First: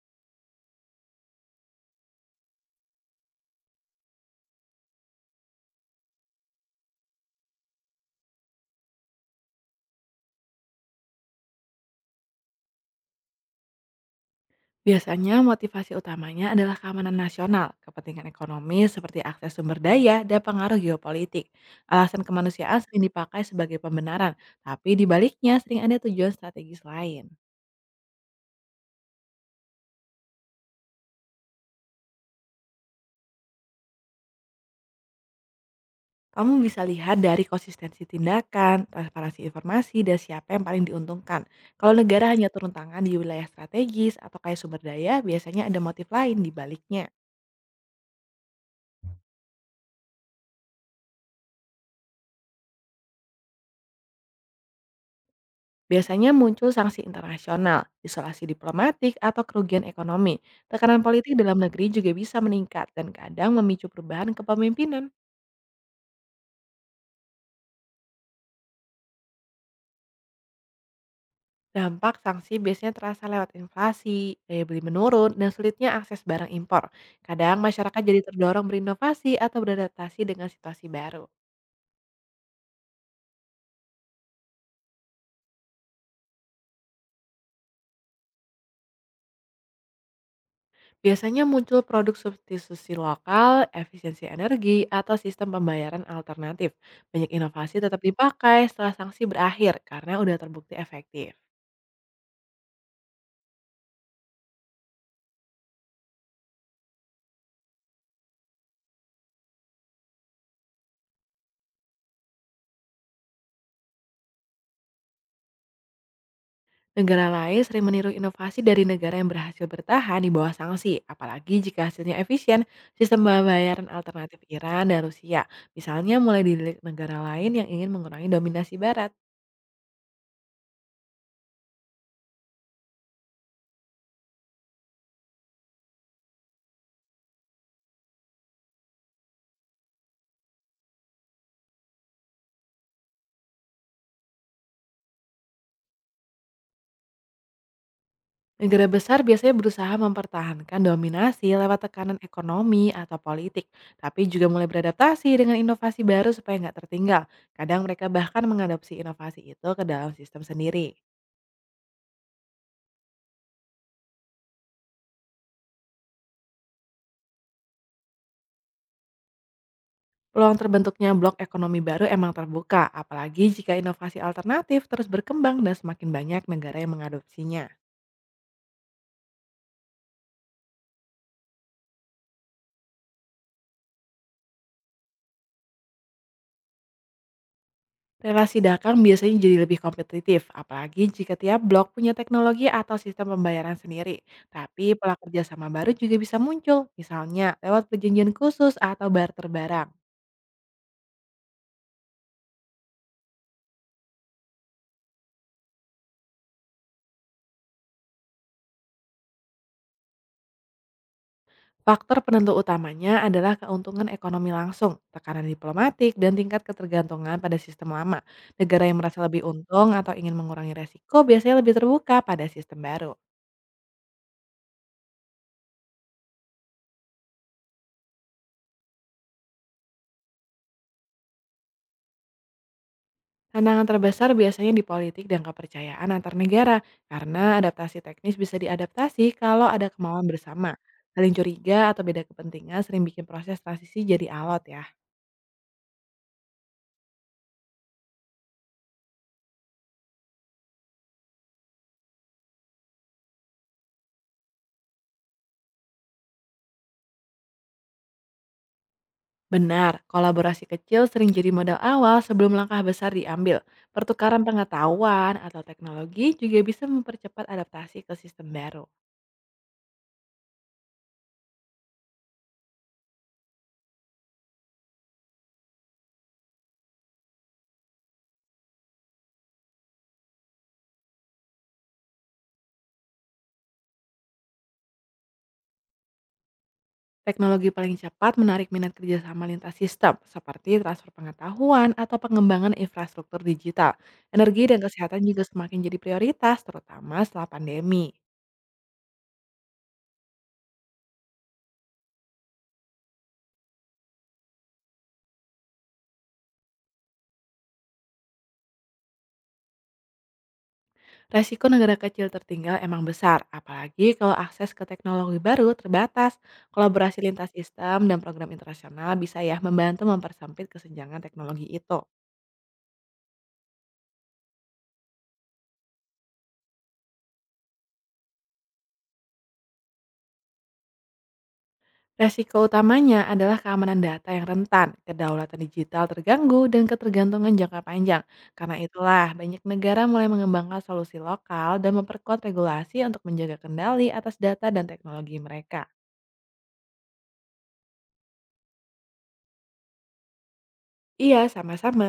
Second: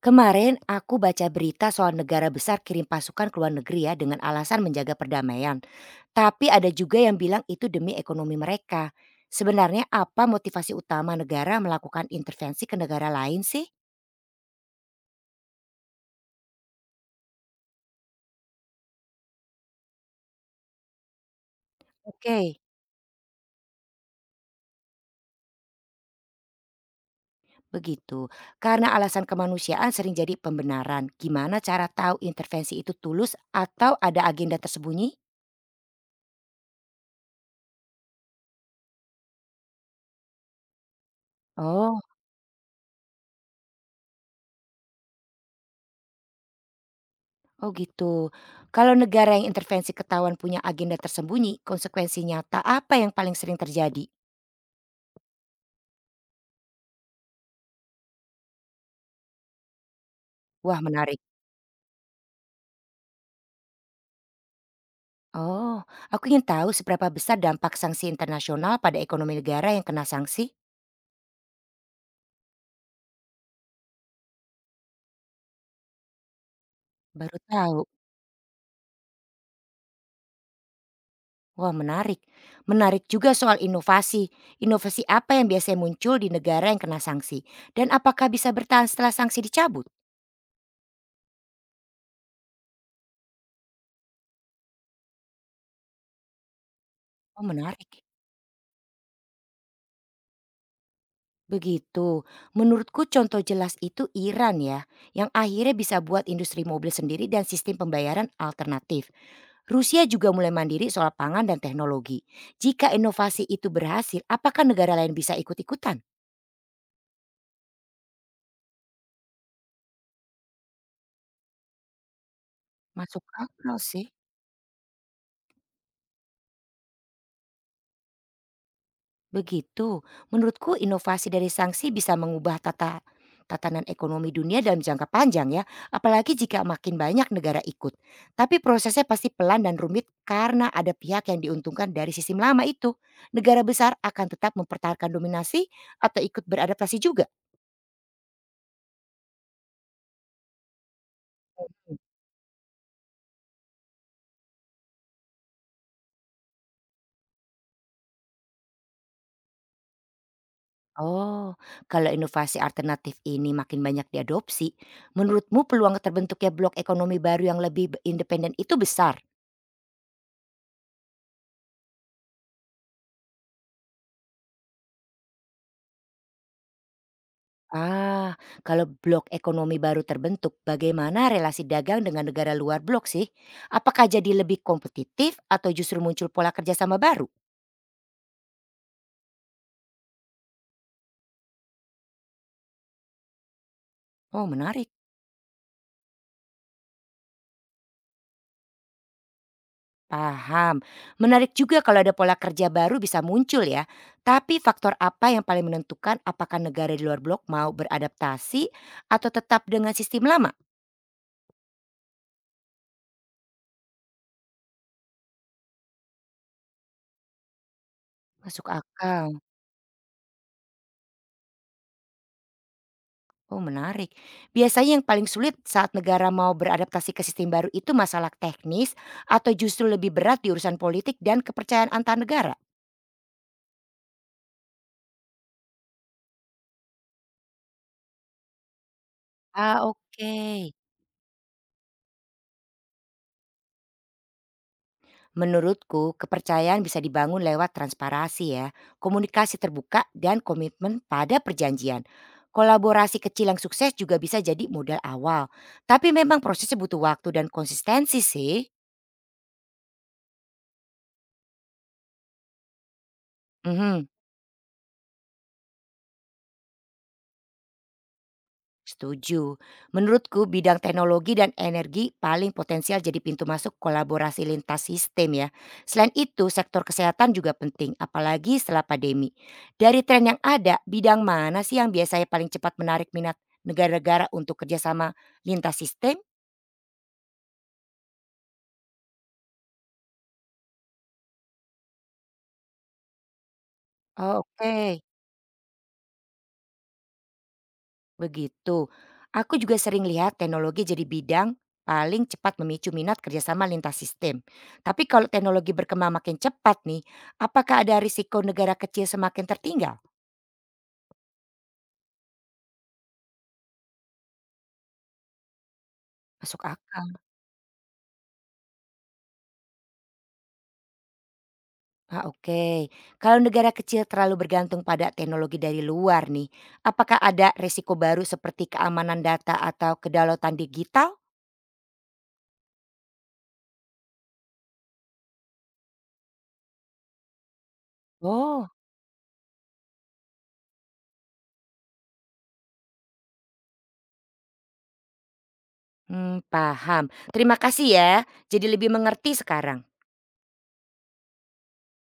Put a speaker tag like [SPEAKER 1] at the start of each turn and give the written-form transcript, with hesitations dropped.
[SPEAKER 1] Kemarin aku baca berita soal negara besar kirim pasukan ke luar negeri ya dengan alasan menjaga perdamaian. Tapi ada juga yang bilang itu demi ekonomi mereka. Sebenarnya apa motivasi utama negara melakukan intervensi ke negara lain sih?
[SPEAKER 2] Biasanya motivasi utamanya adalah keamanan nasional, kepentingan ekonomi seperti akses sumber daya dan pengaruh geopolitik. Alasan
[SPEAKER 1] Oke,
[SPEAKER 2] kemanusiaan sering dipakai sebagai pembenaran, tapi di baliknya sering ada tujuan strategis lain.
[SPEAKER 1] begitu. Karena alasan kemanusiaan sering jadi pembenaran. Gimana cara tahu intervensi itu tulus atau ada agenda tersembunyi?
[SPEAKER 2] Kamu bisa lihat dari konsistensi tindakan, transparansi informasi, dan siapa yang paling diuntungkan. Kalau
[SPEAKER 1] Oh,
[SPEAKER 2] negara hanya turun tangan di wilayah strategis atau kaya sumber daya, biasanya ada motif lain di baliknya.
[SPEAKER 1] oh gitu. Kalau negara yang intervensi ketahuan punya agenda tersembunyi, konsekuensi nyata apa yang paling sering terjadi?
[SPEAKER 2] Biasanya muncul sanksi internasional, isolasi diplomatik, atau kerugian ekonomi.
[SPEAKER 1] Wah
[SPEAKER 2] Tekanan
[SPEAKER 1] menarik.
[SPEAKER 2] politik dalam negeri juga bisa meningkat dan kadang memicu perubahan kepemimpinan.
[SPEAKER 1] Oh, aku ingin tahu seberapa besar dampak sanksi internasional pada ekonomi negara yang kena sanksi?
[SPEAKER 2] Dampak sanksi biasanya terasa lewat inflasi, daya beli menurun, dan sulitnya akses barang impor.
[SPEAKER 1] Baru
[SPEAKER 2] Kadang
[SPEAKER 1] tahu.
[SPEAKER 2] masyarakat jadi terdorong berinovasi atau beradaptasi dengan situasi baru.
[SPEAKER 1] Wah menarik. Menarik juga soal inovasi. Inovasi apa yang biasanya muncul di negara yang kena sanksi? Dan apakah bisa bertahan setelah sanksi dicabut?
[SPEAKER 2] Biasanya muncul produk substitusi lokal, efisiensi energi, atau sistem pembayaran alternatif. Banyak
[SPEAKER 1] Oh
[SPEAKER 2] inovasi tetap
[SPEAKER 1] menarik.
[SPEAKER 2] dipakai setelah sanksi berakhir karena udah terbukti efektif.
[SPEAKER 1] Begitu. Menurutku contoh jelas itu Iran ya, yang akhirnya bisa buat industri mobil sendiri dan sistem pembayaran alternatif. Rusia juga mulai mandiri soal pangan dan teknologi. Jika inovasi itu berhasil, apakah negara lain bisa ikut-ikutan?
[SPEAKER 2] Negara lain sering meniru inovasi dari negara yang berhasil bertahan di bawah sanksi, apalagi jika hasilnya efisien. Sistem
[SPEAKER 1] Masuk akal
[SPEAKER 2] pembayaran
[SPEAKER 1] sih.
[SPEAKER 2] alternatif Iran dan Rusia, misalnya mulai dilirik negara lain yang ingin mengurangi dominasi Barat.
[SPEAKER 1] Begitu. Menurutku inovasi dari sanksi bisa mengubah tatanan ekonomi dunia dalam jangka panjang ya, apalagi jika makin banyak negara ikut. Tapi prosesnya pasti pelan dan rumit karena ada pihak yang diuntungkan dari sistem lama itu. Negara besar akan tetap mempertahankan dominasi atau ikut beradaptasi juga.
[SPEAKER 2] Negara besar biasanya berusaha mempertahankan dominasi lewat tekanan ekonomi atau politik, tapi juga mulai beradaptasi dengan inovasi baru supaya nggak tertinggal. Kadang mereka bahkan mengadopsi inovasi itu ke dalam sistem sendiri.
[SPEAKER 1] Oh, kalau inovasi alternatif ini makin banyak diadopsi, menurutmu peluang terbentuknya blok ekonomi baru yang lebih independen itu besar?
[SPEAKER 2] Peluang terbentuknya blok ekonomi baru emang terbuka, apalagi jika inovasi alternatif terus berkembang dan semakin banyak negara yang mengadopsinya.
[SPEAKER 1] Ah, kalau blok ekonomi baru terbentuk, bagaimana relasi dagang dengan negara luar blok sih? Apakah jadi lebih kompetitif atau justru muncul pola kerjasama baru?
[SPEAKER 2] Relasi dagang biasanya jadi lebih kompetitif, apalagi jika tiap blok punya teknologi atau sistem pembayaran sendiri.
[SPEAKER 1] Oh,
[SPEAKER 2] Tapi
[SPEAKER 1] menarik.
[SPEAKER 2] pola kerjasama baru juga bisa muncul, misalnya lewat perjanjian khusus atau barter barang.
[SPEAKER 1] Paham. Menarik juga kalau ada pola kerja baru bisa muncul ya. Tapi faktor apa yang paling menentukan apakah negara di luar blok mau beradaptasi atau tetap dengan sistem lama?
[SPEAKER 2] Faktor penentu utamanya adalah keuntungan ekonomi langsung, tekanan diplomatik, dan tingkat ketergantungan pada sistem lama.
[SPEAKER 1] Masuk
[SPEAKER 2] Negara yang merasa
[SPEAKER 1] akal.
[SPEAKER 2] lebih untung atau ingin mengurangi resiko biasanya lebih terbuka pada sistem baru.
[SPEAKER 1] Oh menarik. Biasanya yang paling sulit saat negara mau beradaptasi ke sistem baru itu masalah teknis atau justru lebih berat di urusan politik dan kepercayaan antar negara?
[SPEAKER 2] Tantangan terbesar biasanya di politik dan kepercayaan antar negara, karena adaptasi teknis bisa diadaptasi kalau
[SPEAKER 1] Ah,
[SPEAKER 2] ada kemauan
[SPEAKER 1] oke.
[SPEAKER 2] bersama. Saling curiga atau beda kepentingan sering bikin proses transisi jadi alot ya.
[SPEAKER 1] Menurutku, kepercayaan bisa dibangun lewat transparansi ya, komunikasi terbuka dan komitmen pada perjanjian. Kolaborasi kecil yang sukses juga bisa jadi modal awal. Tapi memang prosesnya butuh waktu dan konsistensi sih.
[SPEAKER 2] Benar, kolaborasi kecil sering jadi modal awal sebelum langkah besar diambil.
[SPEAKER 1] Mhm.
[SPEAKER 2] Pertukaran pengetahuan atau teknologi juga bisa mempercepat adaptasi ke sistem baru.
[SPEAKER 1] Setuju. Menurutku bidang teknologi dan energi paling potensial jadi pintu masuk kolaborasi lintas sistem ya. Selain itu sektor kesehatan juga penting apalagi setelah pandemi. Dari tren yang ada, bidang mana sih yang biasanya paling cepat menarik minat negara-negara untuk kerjasama lintas sistem?
[SPEAKER 2] Teknologi paling cepat menarik minat kerjasama lintas sistem, seperti transfer pengetahuan atau pengembangan infrastruktur digital.
[SPEAKER 1] Oh,
[SPEAKER 2] Energi dan
[SPEAKER 1] oke.
[SPEAKER 2] kesehatan juga semakin jadi prioritas, terutama setelah pandemi.
[SPEAKER 1] Begitu. Aku juga sering lihat teknologi jadi bidang paling cepat memicu minat kerjasama lintas sistem. Tapi kalau teknologi berkembang makin cepat nih, apakah ada risiko negara kecil semakin tertinggal?
[SPEAKER 2] Resiko negara kecil tertinggal emang besar, apalagi kalau akses ke teknologi baru terbatas.
[SPEAKER 1] Masuk akal.
[SPEAKER 2] Kolaborasi lintas sistem dan program internasional bisa ya membantu mempersempit kesenjangan teknologi itu.
[SPEAKER 1] Ah, oke, kalau negara kecil terlalu bergantung pada teknologi dari luar nih, apakah ada risiko baru seperti keamanan data atau kedaulatan digital?
[SPEAKER 2] Resiko utamanya adalah keamanan data yang rentan, kedaulatan digital terganggu, dan ketergantungan jangka panjang.
[SPEAKER 1] Oh,
[SPEAKER 2] Karena itulah, banyak negara mulai mengembangkan solusi lokal dan memperkuat regulasi untuk menjaga kendali atas data dan teknologi mereka.
[SPEAKER 1] hmm, paham. Terima kasih ya. Jadi lebih mengerti sekarang.
[SPEAKER 2] Iya, sama-sama.